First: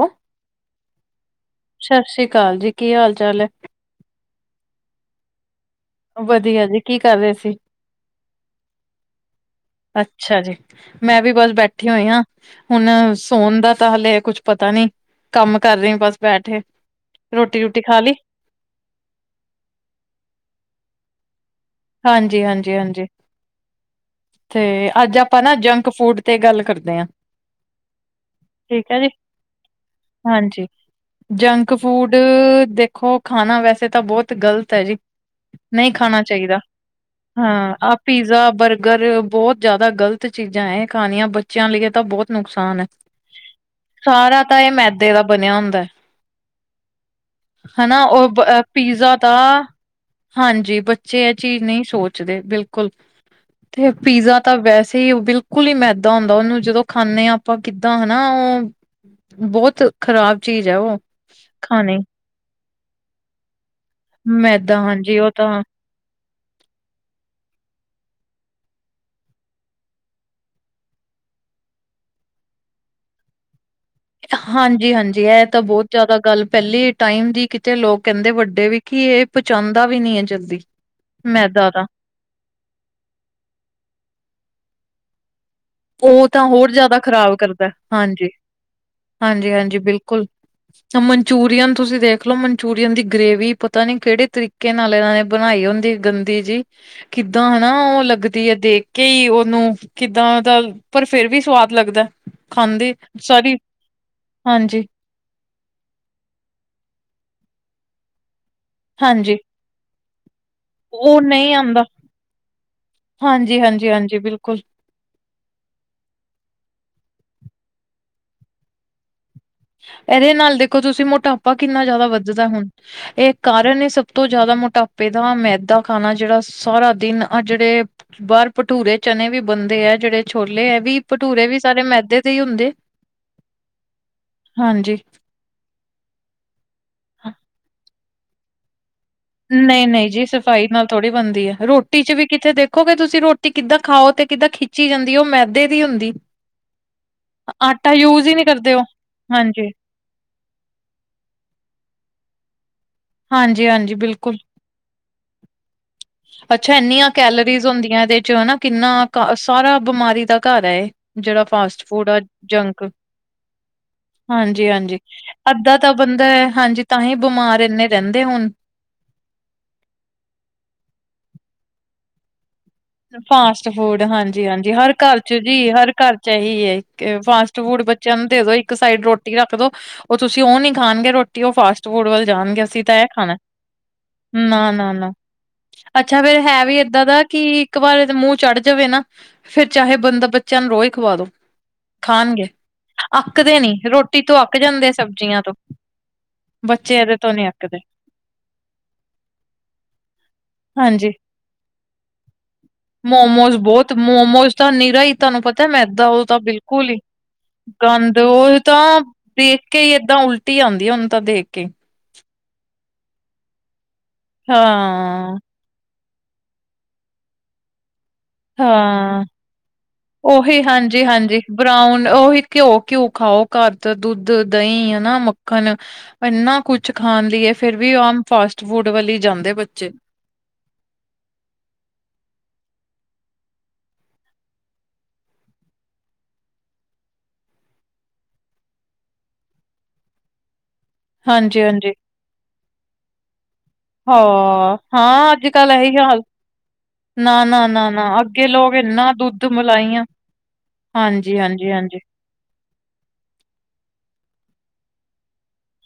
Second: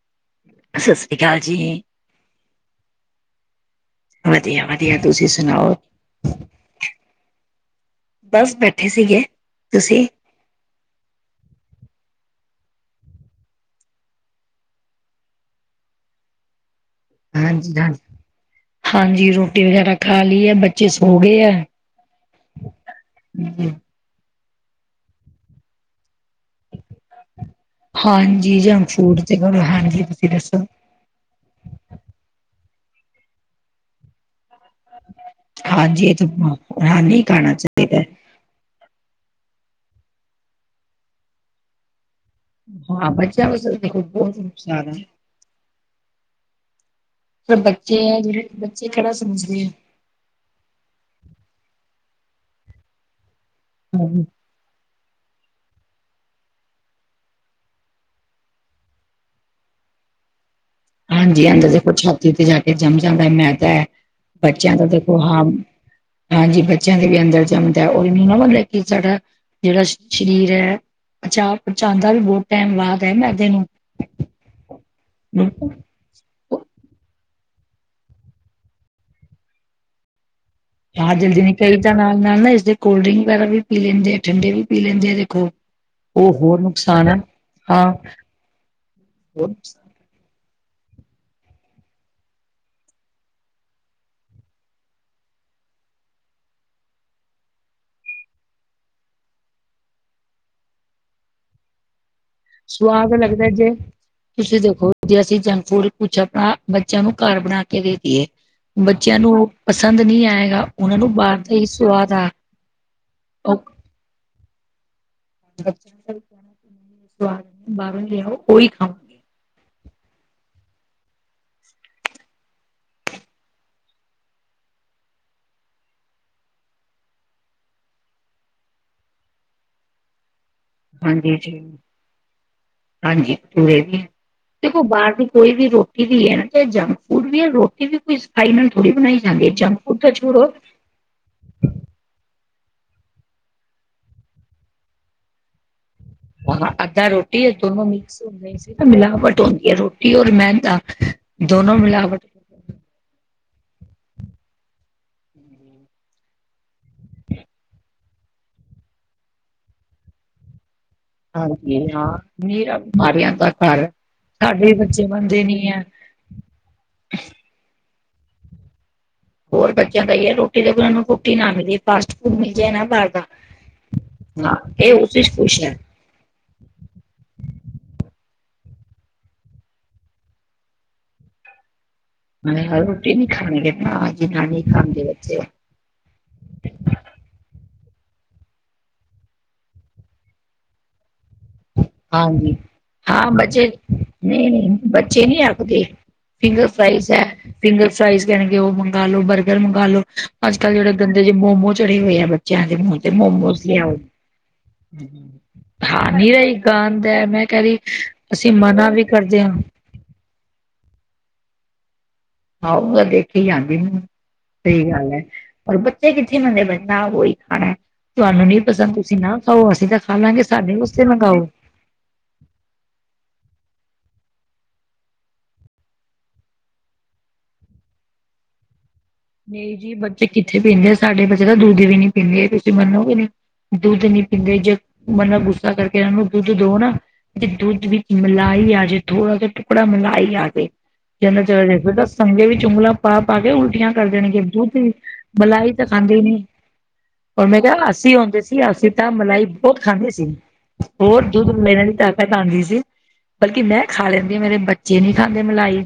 ਹੈਂ ਸਤਿ ਸ਼੍ਰੀ ਅਕਾਲ ਜੀ। ਸਤਿ ਸ਼੍ਰੀ ਅਕਾਲ ਜੀ, ਕੀ ਹਾਲ ਚਾਲ ਹੈ? ਵਧੀਆ- ਵਧੀਆ ਤੁਸੀਂ ਸੁਣਾਓ? ਵਧੀਆ ਜੀ, ਕੀ ਕਰ ਰਹੇ ਸੀ? ਬਸ ਬੈਠੇ ਸੀਗੇ। ਤੁਸੀਂ ਅੱਛਾ ਜੀ, ਮੈਂ ਵੀ ਬਸ ਬੈਠੀ ਹੋਈ ਆ। ਹੁਣ ਸੋਣ ਦਾ ਤਾਂ ਹਲੇ ਕੁੱਛ ਪਤਾ ਨੀ ਕੰਮ ਕਰ ਰੇ ਬਸ ਬੈਠੇ। ਰੋਟੀ ਹਾਂਜੀ ਰੂਟੀ ਖਾ ਹਾਂਜੀ, ਲਈ ਹਾਂਜੀ ਰੋਟੀ ਵਗੈਰਾ ਖਾ ਲਈ ਐ ਬੱਚੇ ਸੋ ਗੇ ਐ। ਹਾਂਜੀ ਹਾਂਜੀ ਹਾਂਜੀ। ਤੇ ਅੱਜ ਆਪਾਂ ਨਾ ਜੰਕ ਫੂਡ ਤੇ ਗੱਲ ਕਰਦੇ ਆ। ਹਾਂਜੀ, ਜੰਕ ਫੂਡ ਤੇ ਕਰੋ ਹਾਂਜੀ ਤੁਸੀਂ ਦੱਸੋ? ਹਾਂਜੀ ਜੰਕ ਫੂਡ ਦੇਖੋ ਖਾਣਾ ਵੈਸੇ ਤਾਂ ਬਹੁਤ ਗ਼ਲਤ ਐ ਜੀ। ਨਹੀਂ ਹਾਂਜੀ ਏ ਖਾਣਾ ਤਾਂ ਚਾਹੀਦਾ ਹਾਨੀ, ਹਾਂ ਆਹ ਪੀਜ਼ਾ ਬਰਗਰ ਬਹੁਤ ਜ਼ਿਆਦਾ ਗ਼ਲਤ ਚੀਜ਼ਾਂ ਐ ਖਾਣੀਆਂ ਬੱਚਿਆਂ ਲਈ ਤਾਂ ਬਹੁਤ ਨੁਕਸਾਨ ਐ ਹਾਂ ਬੱਚਿਆਂ ਵਾਸਤੇ ਦੇਖੋ ਬਹੁਤ ਸਾਰਾ ਤਾਂ ਏ ਨੁਕਸਾਨ ਹੈ ਮੈਦੇ ਦਾ ਬਣਿਆ ਹੁੰਦਾ। ਪਰ ਬੱਚੇ ਹਨਾ ਹੈ ਓ ਜਿਹੜੇ ਬੱਚੇ ਕਿਹੜਾ ਪੀਜ਼ਾ ਤਾਂ, ਸਮਝਦੇ ਹਾਂਜੀ, ਬੱਚੇ ਐ ਚੀਜ਼ ਨੀ ਸੋਚਦੇ ਬਿਲਕੁੱਲ ਤੇ ਆ ਪੀਜ਼ਾ ਤਾਂ ਵੈਸੇ ਈ ਓ ਬਿਲਕੁੱਲ ਈ ਮੈਦਾ ਹੁੰਦਾ ਉਹਨੂੰ ਜਦੋਂ ਖਾਂਦੇ ਆ ਆਪਾਂ ਕਿੱਦਾਂ ਹਨਾ ਓ, ਬਹੁਤ ਖ਼ਰਾਬ ਚੀਜ਼ ਐ ਓ। ਹਾਂਜੀ, ਏ ਤਾਂ ਦੇਖੋ ਛਾਤੀ ਤੇ ਜਾ ਕੇ ਜੰਮ ਜਾਂਦਾ ਮੈਦਾ। ਬੱਚਿਆਂ ਮੈਦਾ ਦਾ ਹਾਂਜੀ ਦੇਖੋ ਉਹ ਹਾਲ। ਤਾਂ ਹਾਂਜੀ, ਬੱਚਿਆਂ ਦੇ ਵੀ ਅੰਦਰ ਜੰਮਦਾ ਔਰ ਇਹਨੂੰ ਨਾ ਮਤਲਬ ਕੇ ਸਾਡਾ ਜਿਹੜਾ ਸਰੀਰ ਐ। ਅੱਛਾ, ਪਚਾਂਦਾ ਵੀ ਬੋ ਟਾਈਮ ਬਾਅਦ ਐ ਮੈਦੇ ਨੂੰ। ਹਾਂਜੀ ਹਾਂਜੀ, ਏ ਤਾਂ ਬਹੁਤ ਜ਼ਿਆਦਾ ਗੱਲ ਪਹਿਲੇ ਟਾਈਮ ਦੀ ਤੇ ਲੋਕ ਕਹਿੰਦੇ ਵੱਡੇ ਵੀ ਕਿ ਇਹ ਪਚਾਂਦਾ ਵੀ ਨੀ ਐ ਜਲਦੀ। ਹਾਂ, ਜਲਦੀ ਨੀ ਮੈਦਾ ਕਈ ਦਾ ਤਾਂ ਨਾਲ ਨਾਲ ਨਾ ਇਸਦੇ ਕੋਲਡ ਡਰਿੰਕ ਵਗੈਰਾ ਵੀ ਪੀ ਲੈਂਦੇ ਆ ਠੰਡੇ ਵੀ ਪੀ ਲੈਂਦੇ ਆ ਦੇਖੋ। ਓ ਉਹ ਤਾਂ ਹੋਰ ਜ਼ਿਆਦਾ ਨੁਕਸਾਨ ਆ ਖ਼ਰਾਬ ਕਰਦਾ ਹਾਂ ਹਾਂਜੀ ਹਾਂਜੀ ਹਾਂਜੀ ਬਿਲਕੁਲ। ਮਨਚੂਰੀਅਨ ਤੁਸੀਂ ਦੇਖ ਲੋ ਮਨਚੂਰੀਅਨ ਦੀ ਗ੍ਰੇਵੀ ਪਤਾ ਨੀ ਕਿਹੜੇ ਤਰੀਕੇ ਨਾਲ ਇਹਨਾਂ ਨੇ ਬਣਾਈ ਹੁੰਦੀ। ਗੰਦੀ ਜੀ ਕਿੱਦਾਂ ਹਨਾ ਉਹ ਲੱਗਦੀ ਐ ਦੇਖ ਕੇ ਈ ਉਹਨੂੰ ਕਿੱਦਾਂ ਪਰ ਫਿਰ ਵੀ ਸਵਾਦ ਲੱਗਦਾ। ਖਾਂਦੇ ਸੁਆਦ ਲੱਗਦਾ ਸਾਰੀ ਜੇ ਤੁਸੀਂ ਹਾਂਜੀ ਦੇਖੋ? ਜੇ ਅਸੀਂ ਜੰਕ ਫੂਡ ਕੁੱਛ ਆਪਣਾ ਬੱਚਿਆਂ ਨੂੰ ਘਰ ਬਣਾ ਕੇ ਦੇ ਦਈਏ ਬੱਚਿਆਂ ਨੂੰ ਪਸੰਦ ਨੀ ਆਏਗਾ। ਉਹਨਾਂ ਨੂੰ ਓ ਬਾਹਰ ਨਈ ਦਾ ਹੀ ਆਂਦਾ ਸਵਾਦ ਆ ਉਹ ਹਾਂਜੀ ਹਾਂਜੀ ਹਾਂਜੀ ਬਿਲਕੁਲ। ਬਾਹਰੋਂ ਲਿਆਓ ਓਹੀ ਖਾਓ। ਇਹਦੇ ਨਾਲ ਦੇਖੋ ਤੁਸੀਂ ਮੋਟਾਪਾ ਕਿੰਨਾ ਜ਼ਿਆਦਾ ਵੱਧਦਾ ਹੁਣ। ਏ ਕਾਰਨ ਸਭ ਤੋਂ ਜ਼ਿਆਦਾ ਮੋਟਾਪੇ ਦਾ ਮੈਦਾ ਖਾਣਾ ਜਿਹੜਾ ਸਾਰਾ ਦਿਨ ਅਹ ਜਿਹੜੇ ਬਾਹਰ ਭਟੂਰੇ ਚਣੇ ਵੀ ਬਣਦੇ ਐ ਜਿਹੜੇ ਛੋਲੇ ਐ ਵੀ ਹਾਂਜੀ ਭਟੂਰੇ ਜੀ, ਵੀ ਸਾਰੇ ਮੈਦੇ ਦੇ ਈ ਹੁੰਦੇ। ਹਾਂਜੀ, ਭਟੂਰੇ ਵੀ ਦੇਖੋ ਹਾਂਜੀ ਬਾਹਰ ਦੀ। ਕੋਈ ਵੀ ਰੋਟੀ ਵੀ ਐ ਨਾ ਚਾਹੇ ਜੰਕ ਫੂਡ ਵੀ ਐ ਰੋਟੀ ਵੀ ਕੋਈ ਸਫਾਈ ਨਾਲ ਥੋੜ੍ਹੀ ਬਣਾਈ ਜਾਂਦੀ ਐ ਜੰਕ ਨਹੀਂ ਫੂਡ ਨਹੀਂ ਤਾਂ ਜੀ ਛੋੜੋ। ਸਫ਼ਾਈ ਨਾਲ ਥੋੜ੍ਹੀ ਬਣਦੀ ਐ ਰੋਟੀ ਚ ਵੀ ਕਿਤੇ ਦੇਖੋਗੇ ਕਿ ਤੁਸੀਂ ਰੋਟੀ ਕਿੱਦਾਂ ਖਾਓ ਤੇ ਕਿੱਦਾਂ ਖਿੱਚੀ ਜਾਂਦੀ ਓ ਮੈਦੇ ਦੀ ਹੁੰਦੀ। ਹਾਂ, ਅੱਧਾ ਰੋਟੀ ਆ ਦੋਨੋ ਆਟਾ ਮਿਕਸ ਯੂਜ ਹੀ ਨਹੀਂ ਕਰਦੇ ਉਹ [unintelligible] ਮਿਲਾਵਟ ਹਾਂਜੀ ਹੁੰਦੀ ਐ ਰੋਟੀ ਰੋਟੀ ਔਰ ਮੈਦਾ ਦੋਨੋ ਮਿਲਾਵਟ। ਹਾਂਜੀ ਹਾਂਜੀ ਬਿਲਕੁਲ। ਅੱਛਾ, ਇੰਨੀਆਂ ਕੈਲਰੀਜ਼ ਹੁੰਦੀਆਂ ਇਹਦੇ ਚ ਹਨਾ ਕਿੰਨਾ ਸਾਰਾ ਬਿਮਾਰੀ ਦਾ ਘਰ ਐ ਏ। ਜਿਹੜਾ ਹਾਂਜੀ ਫਾਸਟ ਫੂਡ ਹਾਂ ਆ ਮੇਰਾ ਜੰਕ। ਬਿਮਾਰੀਆਂ ਦਾ ਘਰ ਹੈ। ਸਾਡੇ ਹਾਂਜੀ ਵੀ ਹਾਂਜੀ, ਬੱਚੇ ਬਣਦੇ ਨੀ ਅੱਧਾ ਹੈ ਤਾਂ ਬੰਦਾ ਐ ਹਾਂਜੀ ਤਾਂਹੀ ਬਿਮਾਰ ਇੰਨੇ ਰਹਿੰਦੇ ਹੁਣ। ਹੋਰ ਬੱਚਿਆਂ ਦਾ ਈ ਐ ਰੋਟੀ ਤੇ ਵੀ ਉਹਨਾਂ ਨੂੰ ਰੋਟੀ ਨਾ ਮਿਲੇ ਫਾਸਟ ਫੂਡ ਮਿਲ ਜਾਏ ਨਾ। ਬਾਹਰ ਦਾ ਫਾਸਟ ਫੂਡ ਹਾਂਜੀ ਹਾਂ ਹਾਂਜੀ ਹਰ ਇਹ ਉਸ ਘਰ ਚ ਖੁਸ਼ ਜੀ ਹੈ ਹਰ ਘਰ। ਏਹੀਏ ਫਾਸਟ ਫੂਡ ਬੱਚਿਆਂ ਨੂੰ ਦੇ ਦੋ ਇੱਕ ਸਾਈਡ ਰੋਟੀ ਰੱਖ ਦੋ ਉਹ ਤੁਸੀਂ ਉਹ ਨੀ ਖਾਣਗੇ ਰੋਟੀ, ਉਹ ਫਾਸਟ ਫੂਡ ਵੱਲ ਮੈਂ ਜਾਣਗੇ ਕਿਹਾ ਅਸੀਂ ਤਾਂ ਇਹ ਰੋਟੀ ਨੀ ਖਾਣਾ, ਖਾਣਗੇ ਨਾ ਜੀ ਨਹੀਂ ਨਾ -ਨਾ- ਖਾਂਦੇ ਨਾ ਬੱਚੇ ਅੱਛਾ ਫੇਰ ਹੈ ਵੀ ਇਏਦਾਂ ਦਾ ਕਿ ਇਕ ਵਾਰ ਏਦੇ ਮੂੰਹ ਚੜ ਜਾਵੇ ਨਾ, ਫੇਰ ਚਾਹੇ ਬੰਦਾ ਬੱਚਿਆਂ ਨੂੰ ਰੋਜ ਖਵਾ ਦੋ। ਖਾਣਗੇ! ਹਾਂਜੀ ਹਾਂ ਅੱਕਦੇ ਬੱਚੇ ਨੀ, ਰੋਟੀ ਤੋਂ ਨਹੀਂ ਅੱਕ ਨਹੀਂ ਜਾਂਦੇ ਬੱਚੇ ਸਬਜ਼ੀਆਂ ਨਹੀਂ ਤੋਂ ਆਖਦੇ ਫਿੰਗਰ ਬੱਚੇ ਫਰਾਈਜ਼ ਇਹਦੇ ਹੈ, ਤੋਂ ਨੀ ਅੱਕਦੇ ਫਿੰਗਰ ਫਰਾਈਜ਼ ਕਹਿਗੇ ਉਹ ਮੰਗਾਲੋ, ਬਰਗਰ ਮੰਗਾਲੋ, ਅੱਜ- ਕੱਲ੍ਹ ਜਿਹੜੇ ਹਾਂਜੀ ਗੰਦੇ ਜੇ ਮੋਮੋ ਚੜੇ ਹੋਏ ਆ ਬੱਚਿਆਂ ਦੇ ਮੂੰਹ ਤੇ, ਮੋਮੋ ਮੋਮੋਸ ਲਿਆਓ ਬਹੁਤ ਹ ਮੋਮੋਸ ਤਾਂ ਨਿਰਾ ਹੀ ਤੁਹਾਨੂੰ ਪਤਾ ਮੈਦਾ ਉਹ ਤਾਂ ਨਿਰਾ ਹੀ ਬਿਲਕੁਲ ਗੰਦ ਹੈ, ਮੈਂ ਕਹਿ ਰੀ ਗੰਦ ਅਸੀਂ ਉਹ ਮਨਾ ਤਾਂ ਵੀ ਕਰਦੇ ਹਾਂ ਦੇਖ ਕੇ ਏਦਾਂ ਉਲਟੀ ਆਉਂਦੀ ਹੈ ਹੁਣ ਤਾਂ ਦੇਖ ਕੇ ਆਹੋ ਤਾਂ ਦੇਖੀ ਜਾਂਦੀ ਹੈ ਮੈਨੂੰ, ਸਹੀ ਗੱਲ ਹੈ। [unintelligible] ਹਾਂ ਪਰ ਬੱਚੇ ਕਿੱਥੇ ਮੰਨਦੇ ਓਹੀ ਖਾਣਾ [unintelligible] ਤੁਹਾਨੂੰ ਨੀ ਪਸੰਦ ਤੁਸੀਂ ਹਾਂ ਨਾ ਖਾਓ, ਅਸੀਂ ਤਾਂ ਖਾ ਲਾਂਗੇ ਉਹੀ ਸਾਡੇ ਹਾਂਜੀ ਵਾਸਤੇ ਹਾਂਜੀ ਮੰਗਾਓ। ਬਰਾਊਨ, ਉਹੀ ਘਿਓ- ਘਿਓ ਖਾਓ। ਘਰ ਦਾ ਦੁੱਧ, ਦਹੀਂ ਹਨਾ ਮੱਖਣ ਇੰਨਾ ਕੁਛ ਖਾਣ ਲਈ ਹੈ ਫੇਰ ਵੀ ਆਮ ਫਾਸਟ ਫੂਡ ਵਾਲੀ- ਨਹੀਂ ਜੀ ਬੱਚੇ ਕਿੱਥੇ ਪੀਂਦੇ ਆ ਸਾਡੇ ਬੱਚੇ ਤਾਂ ਦੁੱਧ ਵੀ ਨੀ ਪੀਂਦੇ ਤੁਸੀਂ ਮੰਨੋਗੇ ਨੀ ਦੁੱਧ ਨਹੀ ਪੀਂਦੇ ਜੇ ਮਤਲਬ ਗੁੱਸਾ ਕਰਕੇ ਇਹਨਾਂ ਨੂੰ ਦੁੱਧ ਦਓ ਨਾ ਤੇ ਦੁੱਧ ਵਿੱਚ ਮਲਾਈ ਆ ਜੇ, ਥੋੜਾ ਜਿਹਾ ਟੁਕੜਾ ਮਲਾਈ ਆ ਜੇ ਜੇ ਅੰਦਰ ਹਾਂਜੀ ਚਲ ਜੇ ਹਾਂਜੀ ਫਿਰ ਤਾਂ ਸੰਗੇ ਵੀ ਉਗਲਾਂ ਪਾ- ਪਾ ਕੇ ਉਲਟੀਆਂ- -ਕਰ ਦੇਣਗੇ। ਹਾਂ ਦੁੱਧ ਹਾਂ ਅੱਜ ਕੱਲ ਮਲਾਈ ਤਾਂ ਇਹੀ ਹਾਲ ਖਾਂਦੇ ਨਹੀਂ- ਨਾ, ਓਰ ਮੈਂ ਨਾ, ਕਿਹਾ, ਨਾ, ਅੱਸੀ ਨਾ ਹੁੰਦੇ ਅੱਗੇ ਸੀ ਲੋਕ ਅੱਸੀਂ ਤਾਂ ਇੰਨਾ ਦੁੱਧ ਮਲਾਈ ਬਹੁਤ ਮਲਾਈਆਂ ਖਾਂਦੇ ਸੀ। ਹੋਰ ਹਾਂਜੀ, ਦੁੱਧ ਹਾਂਜੀ, ਹਾਂਜੀ। [unintelligible] ਆਉਂਦੀ ਸੀ। ਬਲਕਿ ਮੈਂ ਖਾ ਲੈਂਦੀ ਆ ਮੇਰੇ ਬੱਚੇ ਨਹੀ ਖਾਂਦੇ ਮਲਾਈ।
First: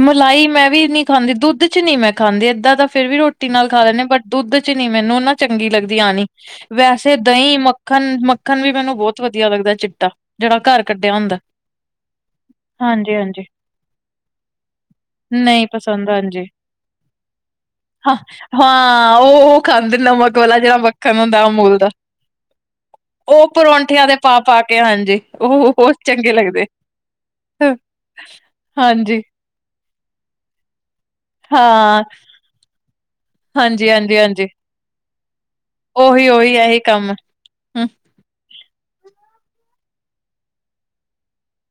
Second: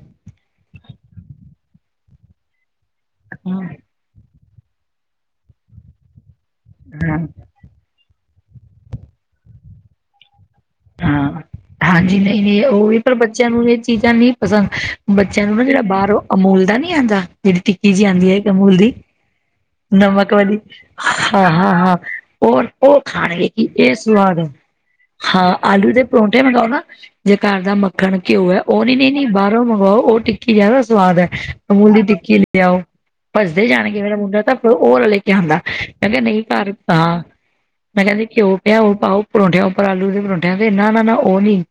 ਮਲਾਈ ਮੈਂ ਵੀ ਨੀ ਖਾਂਦੀ ਦੁੱਧ 'ਚ ਨਹੀ ਮੈਂ ਖਾਂਦੀ ਏਦਾਂ ਤਾਂ ਫੇਰ ਵੀ ਰੋਟੀ ਹਾਂ ਨਾਲ ਖਾ ਲੈਂਦੇ ਬਟ ਦੁੱਧ 'ਚ ਨੀ ਮੈਨੂੰ ਨਾ ਚੰਗੀ ਲੱਗਦੀ ਆਉਣੀ ਵੈਸੇ ਹਾਂ ਦਹੀਂ, ਮ ਮੱਖਣ, ਮੱਖਣ ਵੀ ਮੈਨੂੰ ਬਹੁਤ ਵਧੀਆ ਲੱਗਦਾ ਚਿੱਟਾ ਜਿਹੜਾ ਘਰ- ਕੱਢਿਆ ਹੁੰਦਾ ਹਾਂ, ਹਾਂਜੀ ਨਹੀਂ -ਨਹੀਂ ਉਹ ਈ ਹਾਂਜੀ, ਪਰ ਹਾਂਜੀ ਬੱਚਿਆਂ ਨੂੰ ਇਹ ਚੀਜ਼ਾਂ ਨਹੀਂ ਪਸੰਦ। ਬੱਚਿਆਂ ਨੂੰ ਨਾ ਨਹੀਂ ਜਿਹੜਾ ਪਸੰਦ ਬਾਹਰੋ ਹਾਂਜੀ। ਅਮੂਲ ਦਾ ਨੀ ਆਉਂਦਾ ਜਿਹੜੀ ਟਿੱਕੀ ਜਿਹੀ ਹਾਂ, ਆਉਂਦੀ ਹੈ ਇੱਕ ਅਮੂਲ ਦੀ- ਹਾਂ ਉਹ ਉਹ ਖਾਂਦੇ ਨਮਕ ਵਾਲਾ ਵਾਲੀ ਜਿਹੜਾ ਹਾਂ- ਮੱਖਣ ਹੁੰਦਾ ਹਾਂ- ਅਮੂਲ ਦਾ। ਹਾਂ ਹੋਰ ਉਹ ਖਾਣਗੇ ਕੀ ਇਹ ਪਰੌਂਠਿਆਂ ਦੇ ਸਵਾਦ ਪਾ ਹੈ। ਪਾ ਹਾਂਜੀ ਹਾਂ ਉਹ [unintelligible] ਆਲੂ ਦੇ ਚੰਗੇ ਪਰੌਂਠੇ ਲੱਗਦੇ। ਮੰਗਵਾਓ ਨਾ ਜੇ ਘਰ ਦਾ ਹਾਂਜੀ, ਮੱਖਣ ਘਿਓ ਹੈ ਉਹ ਹਾਂ ਨੀ ਨਹੀਂ ਹਾਂਜੀ, ਨੀ ਬਾਹਰੋਂ ਮੰਗਵਾਓ ਉਹ ਟਿੱਕੀ ਜਾਦਾ ਸਵਾਦ ਹੈ ਅਮੂਲ ਦੀ ਟਿੱਕੀ ਲਿਆਓ ਭੱਜਦੇ ਹਾਂਜੀ, ਜਾਣਗੇ ਮੇਰਾ ਮੁੰਡਾ ਹਾਂਜੀ। ਤਾਂ ਹੋਰ ਲੈ ਕੇ ਆਉਂਦਾ ਮੈਂ ਕਿਹਾ ਉਹੀ ਨਹੀਂ ਉਹੀ ਘਰ ਇਹੀ ਕੰਮ ਤਾਂ ਹੂੰ ਮੈਂ ਕਹਿੰਦੀ ਘਿਓ ਪਿਆ ਉਹ ਪਾਓ ਪਰੌਂਠਿਆਂ ਉੱਪਰ ਆਲੂ ਦੇ ਪਰੌਂਠਿਆਂ ਤੇ ਨਾ -ਨਾ -ਨਾ ਉਹ ਨਈ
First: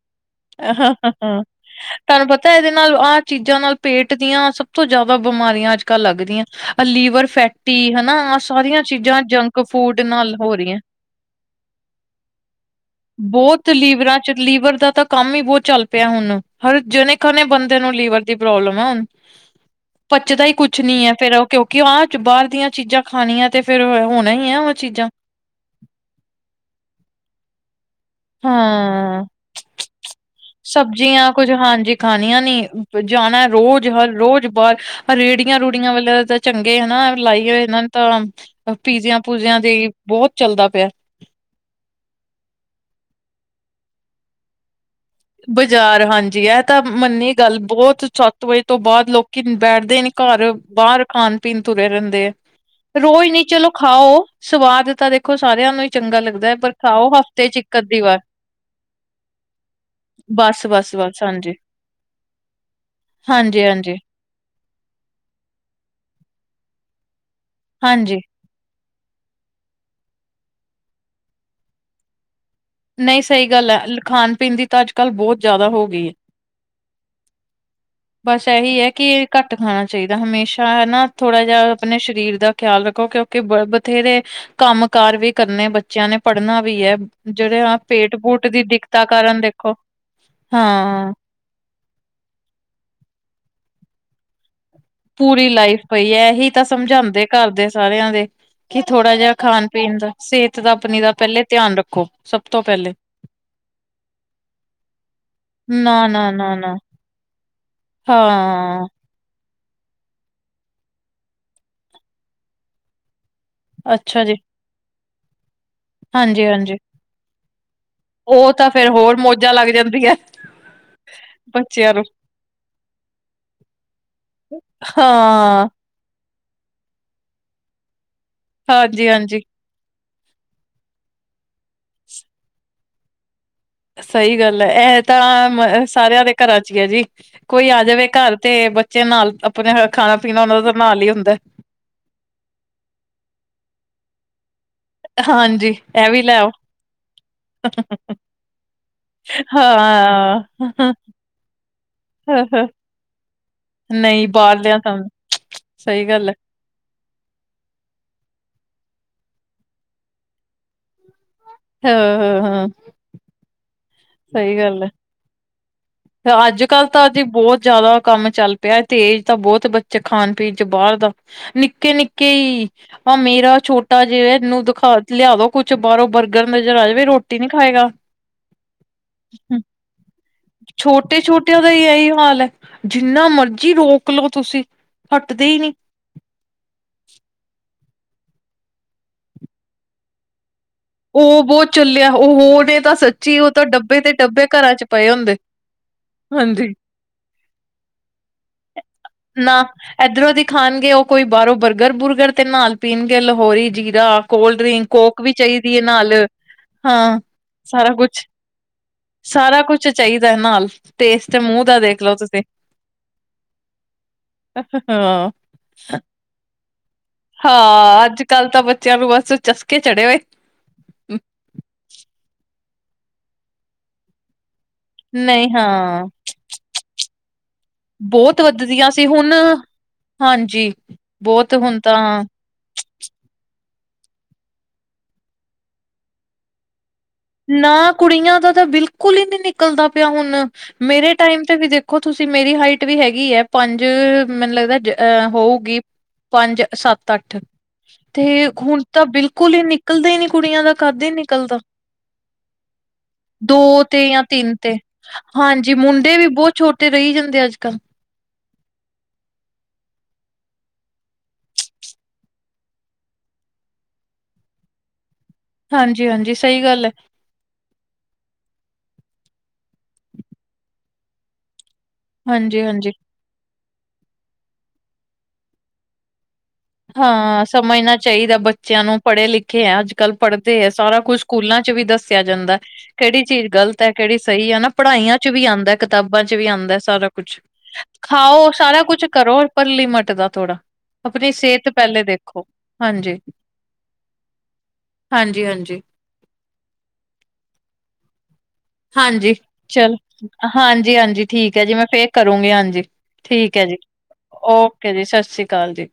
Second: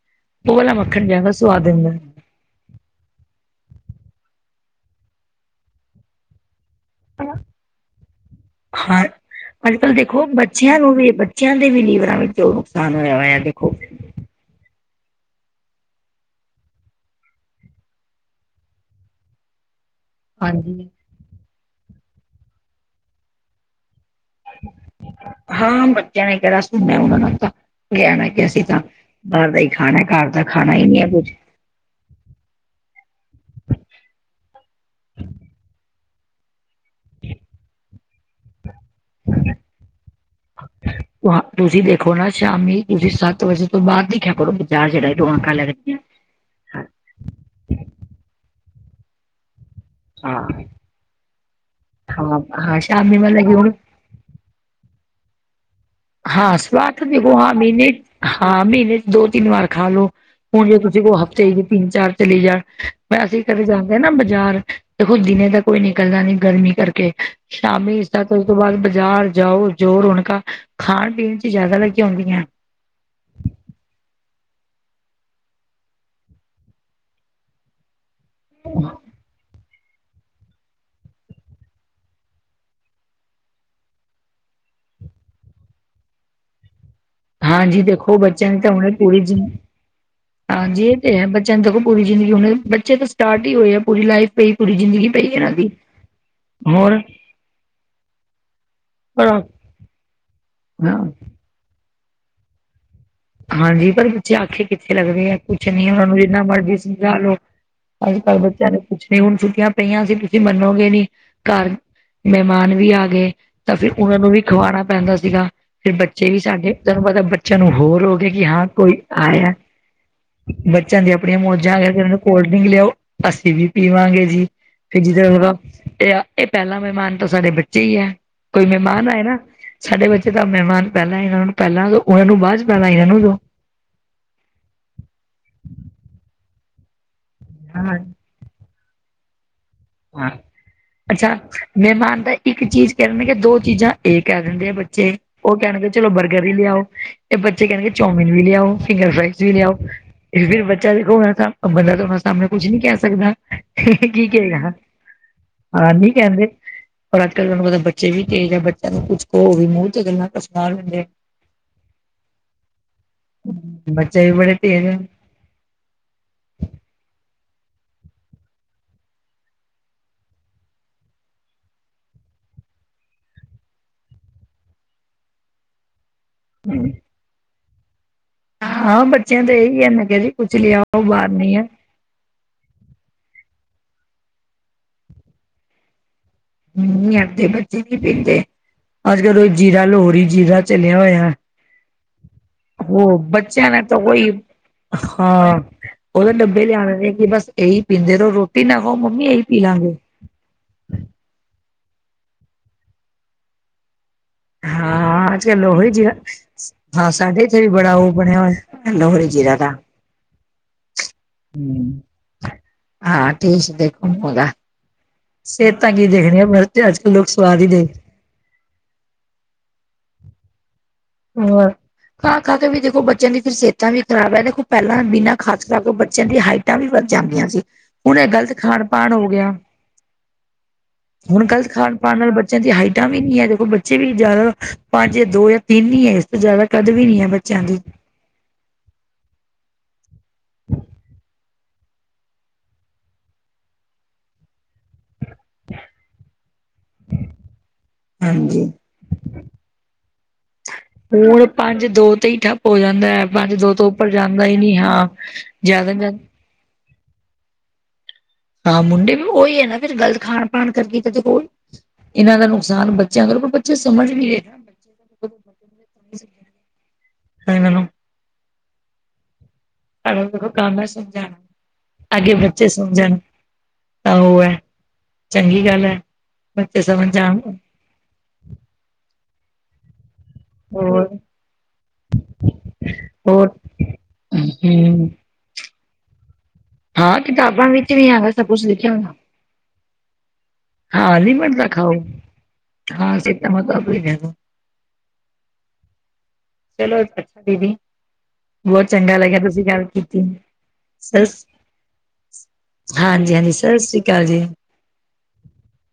ਉਹ ਵਾਲਾ ਮੱਖਣ ਜਿਆਦਾ ਸੁਵਾਦ ਦਿੰਦਾ। ਤਾਂ ਇਹਦੇ ਨਾਲ ਆਹ ਚੀਜ਼ਾਂ ਨਾਲ ਪੇਟ ਦੀਆਂ ਸਭ ਤੋਂ ਜ਼ਿਆਦਾ ਬਿਮਾਰੀਆਂ ਅੱਜ- ਕੱਲ ਲੱਗਦੀਆਂ ਆ ਲੀਵਰ ਫੈਟੀ ਹਨਾ ਆ ਸਾਰੀਆਂ ਹਾਂ ਚੀਜ਼ਾਂ ਜੰਕ ਅੱਜ ਕੱਲ੍ਹ ਫੂਡ ਦੇਖੋ ਨਾਲ ਹੋ ਬੱਚਿਆਂ ਰਹੀਆਂ। ਨੂੰ ਵੀ ਬੱਚਿਆਂ ਦੇ ਵੀ ਲੀਵਰਾਂ ਵਿੱਚ ਦੇਖੋ ਜੋ ਨੁਕਸਾਨ ਹੋਇਆ ਹੋਇਆ ਬਹੁਤ ਦੇਖੋ। ਲੀਵਰਾਂ 'ਚ ਲੀਵਰ ਦਾ ਤਾਂ ਕੰਮ ਹੀ ਬਹੁਤ ਚੱਲ ਪਿਆ ਹੁਣ, ਹਰ ਜਣੇ -ਖਣੇ ਬੰਦੇ ਨੂੰ ਲੀਵਰ ਦੀ ਪ੍ਰੋਬਲਮ ਹੈ ਹੁਣ। ਪੱਚਦਾ ਹੀ ਕੁਛ ਹਾਂਜੀ ਨੀ ਹੈ ਫੇਰ ਉਹ ਕਿਉਂਕਿ ਹਾਂ ਬਾਹਰ ਦੀਆਂ ਚੀਜ਼ਾਂ ਖਾਣੀਆਂ ਤੇ ਫੇਰ ਹੋਣਾ ਹੀ- -ਉਹ ਚੀਜ਼ਾਂ- ਹਾਂ, ਬੱਚਿਆਂ ਨੇ ਕਿਹੜਾ ਸੁਣਿਆ ਉਹਨਾਂ ਨੂੰ ਤਾਂ- ਕਹਿਣਾ ਕਿ ਅਸੀਂ ਤਾਂ, ਹਾਂ ਬਾਹਰ ਦਾ ਹੀ ਖਾਣਾ ਘਰ ਦਾ ਖਾਣਾ ਹੀ ਨਹੀ ਹੈ ਕੁੱਝ ਹਾਂਜੀ ਖਾਣੀਆਂ ਨੇ ਫਿਰ ਜਾਣਾ ਰੋਜ਼ ਹਰ ਰੋਜ਼ ਬਾਹਰ ਰੇਹੜੀਆਂ ਰੂੜੀਆਂ ਵਾਲੇਆਂ ਤਾਂ ਚੰਗੇ ਹਨਾ ਲਾਈ ਹੋਏ ਇਹਨਾਂ ਨੇ ਤਾਂ ਪੀਜ਼ਿਆਂ ਪੂਜਿਆਂ ਦੇ ਬਹੁਤ ਚਲਦਾ ਪਿਆ ਤੁਸੀਂ ਦੇਖੋ ਨਾ ਸ਼ਾਮੀ ਤੁਸੀਂ ਸੱਤ ਵਜੇ ਤੋਂ ਬਾਅਦ ਦੇਖਿਆ ਕਰੋ ਬਾਜ਼ਾਰ ਜਿਹੜਾ ਰੌਣਕਾਂ ਲੱਗਦੀਆਂ ਬਾਜ਼ਾਰ ਹਾਂਜੀ ਇਹ ਤਾਂ ਮੰਨੀ ਗੱਲ ਬਹੁਤ ਸੱਤ ਵਜੇ ਤੋਂ ਬਾਅਦ ਲੋਕੀ ਬੈਠਦੇ ਨੀ ਹਾਂ ਘਰ ਬਾਹਰ ਖਾਣ ਪੀਣ ਤੁਰੇ ਰਹਿੰਦੇ ਆ ਹਾਂ ਹਾਂ ਸ਼ਾਮੀ ਰੋਜ਼ ਨੀ ਮਤਲਬ ਕਿ ਚਲੋ ਹੁਣ ਖਾਓ ਸਵਾਦ ਤਾਂ ਦੇਖੋ ਸਾਰਿਆਂ ਨੂੰ ਹੀ ਚੰਗਾ ਲੱਗਦਾ ਹੈ ਹਾਂ ਪਰ ਸਲਾਦ ਤਾਂ ਖਾਓ ਦੇਖੋ ਹਫ਼ਤੇ ਹਾਂ ਚ ਇੱਕ ਮਹੀਨੇ ਅੱਧੀ ਵਾਰ ਹਾਂ ਮਹੀਨੇ ਚ ਦੋ ਤਿੰਨ ਵਾਰ ਖਾ ਲੋ ਬਸ ਹੁਣ ਜੇ ਬਸ ਤੁਸੀਂ ਕੋਲ ਬਸ ਹਫ਼ਤੇ ਹਾਂਜੀ ਜ ਤਿੰਨ ਚਾਰ ਚਲੇ ਜਾਣ ਵੈਸੇ ਅਸੀਂ ਕਦੇ ਹਾਂਜੀ ਜਾਂਦੇ ਹਾਂਜੀ ਹਾਂ ਨਾ ਬਾਜ਼ਾਰ ਦੇਖੋ ਦਿਨੇ ਤੱਕ ਕੋਈ ਨਿਕਲਦਾ ਨੀ ਗਰਮੀ ਕਰਕੇ ਸ਼ਾਮੀ ਇਸ ਹਾਂਜੀ ਤ ਉਸ ਤੋਂ ਬਾਅਦ ਬਾਜ਼ਾਰ ਜਾਓ ਜੋ ਰੌਣਕਾਂ ਖਾਣ ਪੀਣ ਚ ਜਿਆਦਾ ਲੱਗੀਆਂ ਹੁੰਦੀਆਂ ਨਹੀਂ ਸਹੀ ਗੱਲ ਹੈ ਖਾਣ ਪੀਣ ਦੀ ਤਾਂ ਅੱਜ ਕੱਲ੍ਹ ਬਹੁਤ ਜ਼ਿਆਦਾ ਹੋ ਗਈ ਹੈ ਬਸ ਇਹੀ ਹੈ ਕਿ ਘੱਟ ਖਾਣਾ ਚਾਹੀਦਾ ਹਮੇਸ਼ਾ ਹਨਾ ਥੋੜ੍ਹਾ ਜਿਹਾ ਆਪਣੇ ਸਰੀਰ ਦਾ ਖਿਆਲ ਰੱਖੋ ਕਿਉਂਕਿ ਬ ਬਥੇਰੇ ਕੰਮ ਕਾਰ ਵੀ ਕਰਨੇ ਬੱਚਿਆਂ ਨੇ ਪੜ੍ਹਨਾ ਵੀ ਐ ਜਿਹੜੇ ਆ ਹਾਂਜੀ ਪੇਟ ਦੇਖੋ ਪੂਟ ਬੱਚਿਆਂ ਨੇ ਦੀ ਤਾਂ ਹੁਣੇ ਦਿੱਕਤਾਂ ਪੂਰੀ ਜਿ ਕਾਰਨ ਦੇਖੋ ਹਾਂ ਤ ਪੂਰੀ ਜ਼ਿੰਦਗੀ ਹ ਬੱਚੇ ਤਾਂ ਸਟਾਰਟ ਹੀ ਹੋਏ ਆ ਪੂਰੀ ਲਾਈਫ ਪਈ ਪੂਰੀ ਜ਼ਿੰਦਗੀ ਪਈ ਪੂਰੀ ਇਹਨਾਂ ਦੀ ਲਾਈਫ ਪਈ ਹੈ ਇਹੀ ਤਾਂ ਹੋਰ ਸਮਝਾਉਦੇ ਘਰ ਦੇ ਸਾਰਿਆਂ ਦੇ ਕਿ ਥੋੜ੍ਹਾ ਜਿਹਾ ਹੋਰ, ਖਾਣ ਪੀਣ ਦਾ ਸਿਹਤ ਦਾ ਹਾਂ ਆਪਣੀ ਦਾ ਪਹਿਲੇ ਧਿਆਨ ਰੱਖੋ ਸਭ ਤੋਂ ਪਹਿਲੇ ਹਾਂਜੀ ਪਰ ਬੱਚੇ ਆਖੇ ਕਿੱਥੇ ਲੱਗਦੇ ਹੈ ਕੁਛ ਨੀ ਨਾ ਉਹਨਾਂ ਨੂੰ ਨਾ ਜਿੰਨਾ ਨਾ ਨਾ ਮਰਜ਼ੀ ਸਮਝਾ ਲੋ ਅੱਜ ਕੱਲ੍ਹ ਬੱਚਿਆਂ ਨੇ ਹਾਂ ਕੁੱਛ ਤੇ ਹੁਣ ਛੁੱਟੀਆਂ ਪਈਆਂ ਸੀ ਤੁਸੀਂ ਮੰਨੋਗੇ ਨੀ ਘਰ ਮਹਿਮਾਨ ਵੀ ਆ ਗਏ ਤਾਂ ਫਿਰ ਉਹਨਾਂ ਅੱਛਾ ਨੂੰ ਜੀ ਵੀ ਖਵਾਉਣਾ ਪੈਂਦਾ ਸੀਗਾ ਫਿਰ ਬੱਚੇ ਵੀ ਹਾਂਜੀ ਸਾਡੇ ਹਾਂਜੀ ਤੁਹਾਨੂੰ ਪਤਾ ਬੱਚਿਆਂ ਨੂੰ ਹੋਰ ਗਏ ਕਿ ਉਹ ਹਾਂ ਤਾਂ ਫੇਰ ਕੋਈ ਹੋਰ ਮੌਜਾਂ ਆਇਆ ਲੱਗ ਜਾਂਦੀਆਂ ਬੱਚਿਆਂ ਦੀਆਂ ਆਪਣੀਆਂ ਮੌਜਾਂ ਬੱਚਿਆਂ ਨੂੰ ਕਹਿੰਦੇ ਨੇ ਕੋਲਡ ਡਰਿੰਕ ਲਿਆਓ ਅਸੀਂ ਵੀ ਪੀਵਾਂਗੇ ਜੀ ਫਿਰ ਜਿਧਰ ਹੋਗਾ ਹਾਂ ਤੇ ਇਹ ਪਹਿਲਾਾਂ ਮਹਿਮਾਨ ਤਾਂ ਸਾਡੇ ਬੱਚੇ ਹੀ ਹੈ ਕੋਈ ਹਾਂਜੀ ਮਹਿਮਾਨ ਆਏ ਹਾਂਜੀ ਨਾ ਸਾਡੇ ਬੱਚੇ ਤਾਂ ਮਹਿਮਾਨ ਪਹਿਲਾਂ ਇਹਨਾਂ ਨੂੰ ਪਹਿਲਾਂ ਉਹਨਾਂ ਨੂੰ ਬਾਅਦ ਚ ਪੈਲ ਇਹਨਾਂ ਨੂੰ ਦੋ ਸਹੀ ਗੱਲ ਹੈ ਇਹ ਤਾਂ ਸਾਰਿਆਂ ਦੇ ਘਰਾਂ ਚ ਹੀ ਹੈ ਜੀ ਕੋਈ ਆ ਹਾਂ ਜਾਵੇ ਘਰ ਤੇ ਬੱਚੇ ਨਾਲ ਆਪਣਾ ਖਾਣਾ ਹਾਂ ਪੀਣਾ ਉਹਨਾ ਦਾ ਤਾਂ ਨਾਲ ਹੀ ਅੱਛਾ ਹੁੰਦਾ। ਮਹਿਮਾਨ ਤਾਂ ਇੱਕ ਚੀਜ਼ ਕਹਿਦੇ ਆ ਦੋ ਚੀਜ਼ਾਂ ਇਹ ਕਹਿ ਦਿੰਦੇ ਆ ਬ ਬੱਚੇ ਉਹ ਹਾਂਜੀ ਕਹਿਣਗੇ ਚਲੋ ਇਹ ਲੈ ਬਰਗਰ ਵੀ ਆਓ ਲਿਆਓ ਤੇ ਬੱਚੇ ਕਹਿਣਗੇ ਚੌਮਿਨ ਵੀ ਲਿਆਓ ਫਿੰਗਰ ਫਰਾਈ ਤੁਸੀ ਵੀ ਲਿਆਓ ਹਾਂ। ਫਿਰ ਬੱਚਾ ਦੇਖੋ ਤਾਂ ਬੰਦਾ ਤਾਂ ਉਹਨਾਂ ਸਾਹਮਣੇ ਕੁਛ ਨੀ ਕਹਿ ਸਕਦਾ ਠੀਕ ਹ ਨਹੀਂ ਠੀਕ ਹ ਯਾਰ ਬਾਹਰਲਿਆਂ ਸਾਨੂੰ ਆ ਸਹੀ ਨੀ ਗੱਲ ਹੈ ਕਹਿੰਦੇ ਪਰ ਅੱਜ ਕੱਲ੍ਹ ਤੁਹਾਨੂੰ ਪਤਾ ਬੱਚੇ ਵੀ ਤੇਜ ਆ ਬੱਚਿਆਂ ਨੂੰ ਕੁਛ ਕਹੋ ਵੀ ਮੂੰਹ ਤੇ ਗੱਲਾਂ ਸੁ ਲੈਂਦੇ ਹਾਂ ਹਾਂ ਹਾਂ ਤੇ ਬੱਚੇ ਬੜੇ ਸਹੀ ਗੱਲ ਤੇਜ਼ ਹੈ। ਹਨ ਅੱਜ ਕੱਲ੍ਹ ਤਾਂ ਜ ਬਹੁਤ ਜ਼ਿਆਦਾ ਕੰਮ ਚੱਲ ਪਿਆ ਤੇਜ ਤਾਂ ਬਹੁਤ ਬੱਚੇ ਖਾਣ ਪੀਣ ਚ ਬਾਹਰ ਦਾ ਨਿੱਕੇ ਨਿੱਕੇ ਹੀ ਆ ਮੇਰਾ ਛੋਟਾ ਜਿਹਾ ਇਹਨੂੰ ਦਿਖਾ ਲਿਆ ਦੋ ਕੁਛ ਬਾਹਰੋਂ ਬਰਗਰ ਨਜ਼ਰ ਆ ਜਾਵੇ ਰੋਟੀ ਨੀ ਖਾਏਗਾ। ਆ ਹਾਂ ਬੱਚਿਆਂ ਦਾ ਤਾਂ ਇਹੀ ਹੈ ਮੈਂ ਕਿਹਾ ਜੀ ਕੁਛ ਲਿਆ। ਛੋਟੇ ਛੋਟਿਆਂ ਦਾ ਹੀ ਇਹੀ ਹਾਲ ਹੈ ਜਿੰਨਾ ਮਰਜ਼ੀ ਰੋਕ ਲਓ ਤੁਸੀਂ ਹਟਦੇ ਹੀ ਨਹੀਂ ਨਹੀਂ ਆਦੇ ਬੱਚੇ ਨੀ ਪੀਂਦੇ ਅੱਜ ਕੱਲ ਉਹ ਜੀਰਾ ਲੋਹਰੀ ਜੀਰਾ ਚਲਿਆ ਹੋਇਆ ਉਹ ਬਹੁਤ ਚੁੱਲਿਆ ਉਹ ਹੋਰ ਉਹ ਬੱਚਿਆਂ ਦਾ ਤਾਂ ਉਹੀ ਚ ਪਏ ਹੁੰਦੇ ਹਾਂ ਉਹਦੇ ਡੱਬੇ ਹਾਂਜੀ ਲਿਆਣੇ ਨੇ ਕਿ ਬਸ ਇਹੀ ਪੀਂਦੇ ਰਹੋ ਰੋਟੀ ਨਾ ਖਾਓ ਮੰਮੀ ਇਹੀ ਪੀ ਨਾ ਲਾਂਗੇ। ਇੱਧਰੋਂ ਦੀ ਖਾਣਗੇ ਉਹ ਕੋਈ ਬਾਹਰੋਂ ਬਰਗਰ- ਬੁਰਗਰ ਤੇ ਨਾਲ ਪੀਣਗੇ ਲਹੋਰੀ ਜੀਰਾ। ਕੋਲਡ ਡਰਿੰਕ ਕੋਕ ਵੀ ਹਾਂ ਅੱਜ ਚਾਹੀ- ਕੱਲ ਦੀ ਹੈ ਲੋਹੇ ਜੀਰਾ ਨਾਲ ਹਾਂ ਸਾਡੇ ਇੱਥੇ ਵੀ ਸਾਰਾ ਬੜਾ ਉਹ ਕੁਛ- ਬਣਿਆ ਹੋਇਆ ਲੋਹੇ ਜੀਰਾ ਸਾਰਾ ਕੁਛ ਚ- ਚਾਹੀਦਾ ਨਾਲ, ਤੇ- ਮੂੰਹ ਦਾ ਹੁੰ ਦੇਖਲੋ ਤੁਸੀਂ ਹਾਂ ਠੀ ਸੀ ਦੇਖਣ ਨੂੰ ਹੋਂਦਾ। ਹ ਹਾਂ ਸਿਹਤਾਂ ਕੀ ਦੇਖਣੀਆਂ ਮਤ ਅੱਜ ਕੱਲ ਲੋਕ ਸਵਾਦ ਹੀ ਦੇਖਦੇ। ਕੱਲ ਤਾਂ ਬੱਚਿਆਂ ਨੂੰ ਬਸ ਚਸਕੇ ਚੜੇ ਹੋਏ। ਹੁੰ ਖਾ- ਖਾ ਕੇ ਵੀ ਦੇਖੋ ਬੱਚਿਆਂ ਦੀ ਫੇਰ ਸਿਹਤਾਂ ਵੀ ਖ਼ਰਾਬ ਹੈ, ਦੇਖੋ। ਪਹਿਲਾਂ ਬਿਨਾਂ ਨਹੀਂ ਖਾਸ ਕਰਕੇ ਹਾਂ ਬੱਚਿਆਂ ਦੀ ਹਾਈਟਾਂ ਵੀ ਵੱਧ ਜਾਂਦੀਆਂ ਸੀ। ਹੁਣ ਇਹ ਬਹੁਤ ਗ਼ਲਤ ਖਾਣ- ਵੱਧਦੀਆਂ ਸੀ ਪਾਣ ਹੋ ਗਿਆ। ਹੁਣ ਹਾਂਜੀ ਬਹੁਤ ਗ਼ਲਤ ਹੁਣ ਖਾਣ ਤਾਂ ਪਾਣ ਹਾਂ। ਨਾਲ ਬੱਚਿਆਂ ਦੀ ਹਾਈਟਾਂ ਵੀ ਨੀ ਹੈ ਦੇਖੋ ਬੱਚੇ ਵੀ ਜ਼ਿਆਦਾ ਪੰਜ, ਦੋ ਜਾਂ ਤਿੰਨ ਹੀ ਹੈ ਇਸ ਤੋਂ ਜ਼ਿਆਦਾ ਕਦ ਵੀ ਨੀ ਹੈ। ਬੱਚਿਆਂ ਦੀ ਨਾ ਕੁੜੀਆਂ ਦਾ ਤਾਂ ਬਿਲਕੁਲ ਹੀ ਨਹੀਂ ਨਿਕਲਦਾ ਪਿਆ ਹੁਣ। ਮੇਰੇ ਟਾਈਮ ਤੇ ਵੀ ਦੇਖੋ ਤੁਸੀਂ ਮੇਰੀ ਹਾਈਟ ਵੀ ਹੈਗੀ ਹੈ। ਪੰਜ ਮੈਨੂੰ ਲੱਗਦਾ ਜ ਹੋਊ। ਗੀ ਪੰਜ ਸੱਤ, ਅੱਠ। ਤੇ ਹਾਂਜੀ ਹੁਣ ਤਾਂ ਬਿਲਕੁਲ ਹੀ ਨਿਕਲਦੇ ਹੀ ਨੀ ਕੁੜੀਆਂ ਦਾ ਕੱਦ ਨੀ- ਹੁਣ ਪੰਜ ਦੋ ਤੇ ਹੀ ਠੱਪ। ਹੋ ਜਾਂਦਾ ਹੈ। ਪੰਜ ਦੋ ਤੋਂ ਤੇ ਉੱਪਰ ਜਾਂ ਜਾਂਦਾ ਤਿੰਨ ਹੀ ਤੇ ਨਹੀਂ ਹਾਂ ਹਾਂਜੀ, ਜ਼ਿਆਦਾ ਮੁੰਡੇ ਵੀ ਬਹੁਤ ਛੋਟੇ ਰਹੀ ਜਾਂਦੇ ਅੱਜ ਕੱਲ। ਹਾਂ ਮੁੰਡੇ ਵੀ ਉਹੀ ਹੈ ਨਾ ਫੇਰ ਗ਼ਲਤ ਖਾਣ- ਪਾਣ ਕਰਕੇ ਤਾਂ ਕੋਲ ਇਹਨਾਂ ਦਾ ਨੁਕਸਾਨ ਬੱਚਿਆਂ ਕਰ ਪਰ ਬੱਚੇ ਸਮਝ ਨੀ ਰਹੇ। ਬ- ਹਾਂਜੀ- ਹਾਂਜੀ ਸਹੀ ਗੱਲ ਹੈ। ਤਾਂ ਇਹਨਾਂ ਨੂੰ। ਸਾਡਾ ਦੇਖੋ ਕੰਮ ਹੈ ਸਮ ਜਾਣਾ, ਅੱਗੇ ਹਾਂਜੀ ਬੱਚੇ ਹਾਂਜੀ ਸਮ ਜਾਣ। ਤਾਂ ਉਹ ਹੈ, ਚੰਗੀ ਗੱਲ ਹੈ। ਬੱਚੇ ਸਮਝ ਜਾਣ ਹਾਂ ਸਮਝਣਾ ਚਾਹੀਦਾ ਬੱਚਿਆਂ ਨੂੰ ਪੜੇ ਲਿਖੇ ਹੈ ਅੱਜ- ਕੱਲ ਪੜਦੇ ਹੈ, ਸਾਰਾ ਹੋਰ ਕੁੱਛ ਸਕੂਲਾਂ ਚ ਵੀ ਦੱਸਿਆ ਜਾਂਦਾ। ਕਿਹੜੀ ਚੀਜ਼ ਹੋਰ ਗ਼ਲਤ ਹੈ, ਕਿਹੜੀ ਸਹੀ ਹੈ ਨਾ ਹਮ ਪੜਾਈਆਂ ਚ ਵੀ ਆਉਂਦਾ, ਕਿਤਾਬਾਂ ਚ ਵੀ ਆਉਂਦਾ। ਸਾਰਾ ਹਾਂ ਕੁਛ, ਕਿਤਾਬਾਂ ਵਿੱਚ ਵੀ ਹੈਗਾ ਸਭ ਖਾਓ ਸਾਰਾ ਲਿਖਿਆ ਕੁਛ ਹੋਇਆ ਕਰੋ ਪਰ ਲਿਮਟ ਦਾ ਥੋੜਾ। ਹਾਂ ਆਪਣੀ ਲੀਮੜ ਦਾ ਸਿਹਤ ਖਾਓ, ਪਹਿਲੇ ਦੇਖੋ ਹਾਂਜੀ ਹਾਂ ਸੇਤਾ ਵਧਾਓ- ਹਾਂਜੀ- ਹਾਂਜੀ। ਚਲੋ ਅੱਛਾ ਦੀਦੀ। ਬਹੁਤ ਚੰਗਾ ਹਾਂਜੀ ਲੱਗਿਆ ਤੁਸੀਂ ਗੱਲ ਚਲ ਕੀਤੀ ਹਾਂਜੀ- ਹਾਂਜੀ ਸਸ ਠੀਕ ਹੈ ਜੀ ਮੈਂ ਫੇਰ ਕਰੂੰਗੀ ਹਾਂਜੀ। ਹਾਂਜੀ- ਹਾਂਜੀ ਠੀਕ ਹੈ ਜੀ ਸਤਿ ਸ਼੍ਰੀ ਅਕਾਲ ਜੀ। ਓਕੇ ਜੀ ਸਤਿ ਸ਼੍ਰੀ ਅਕਾਲ ਜੀ।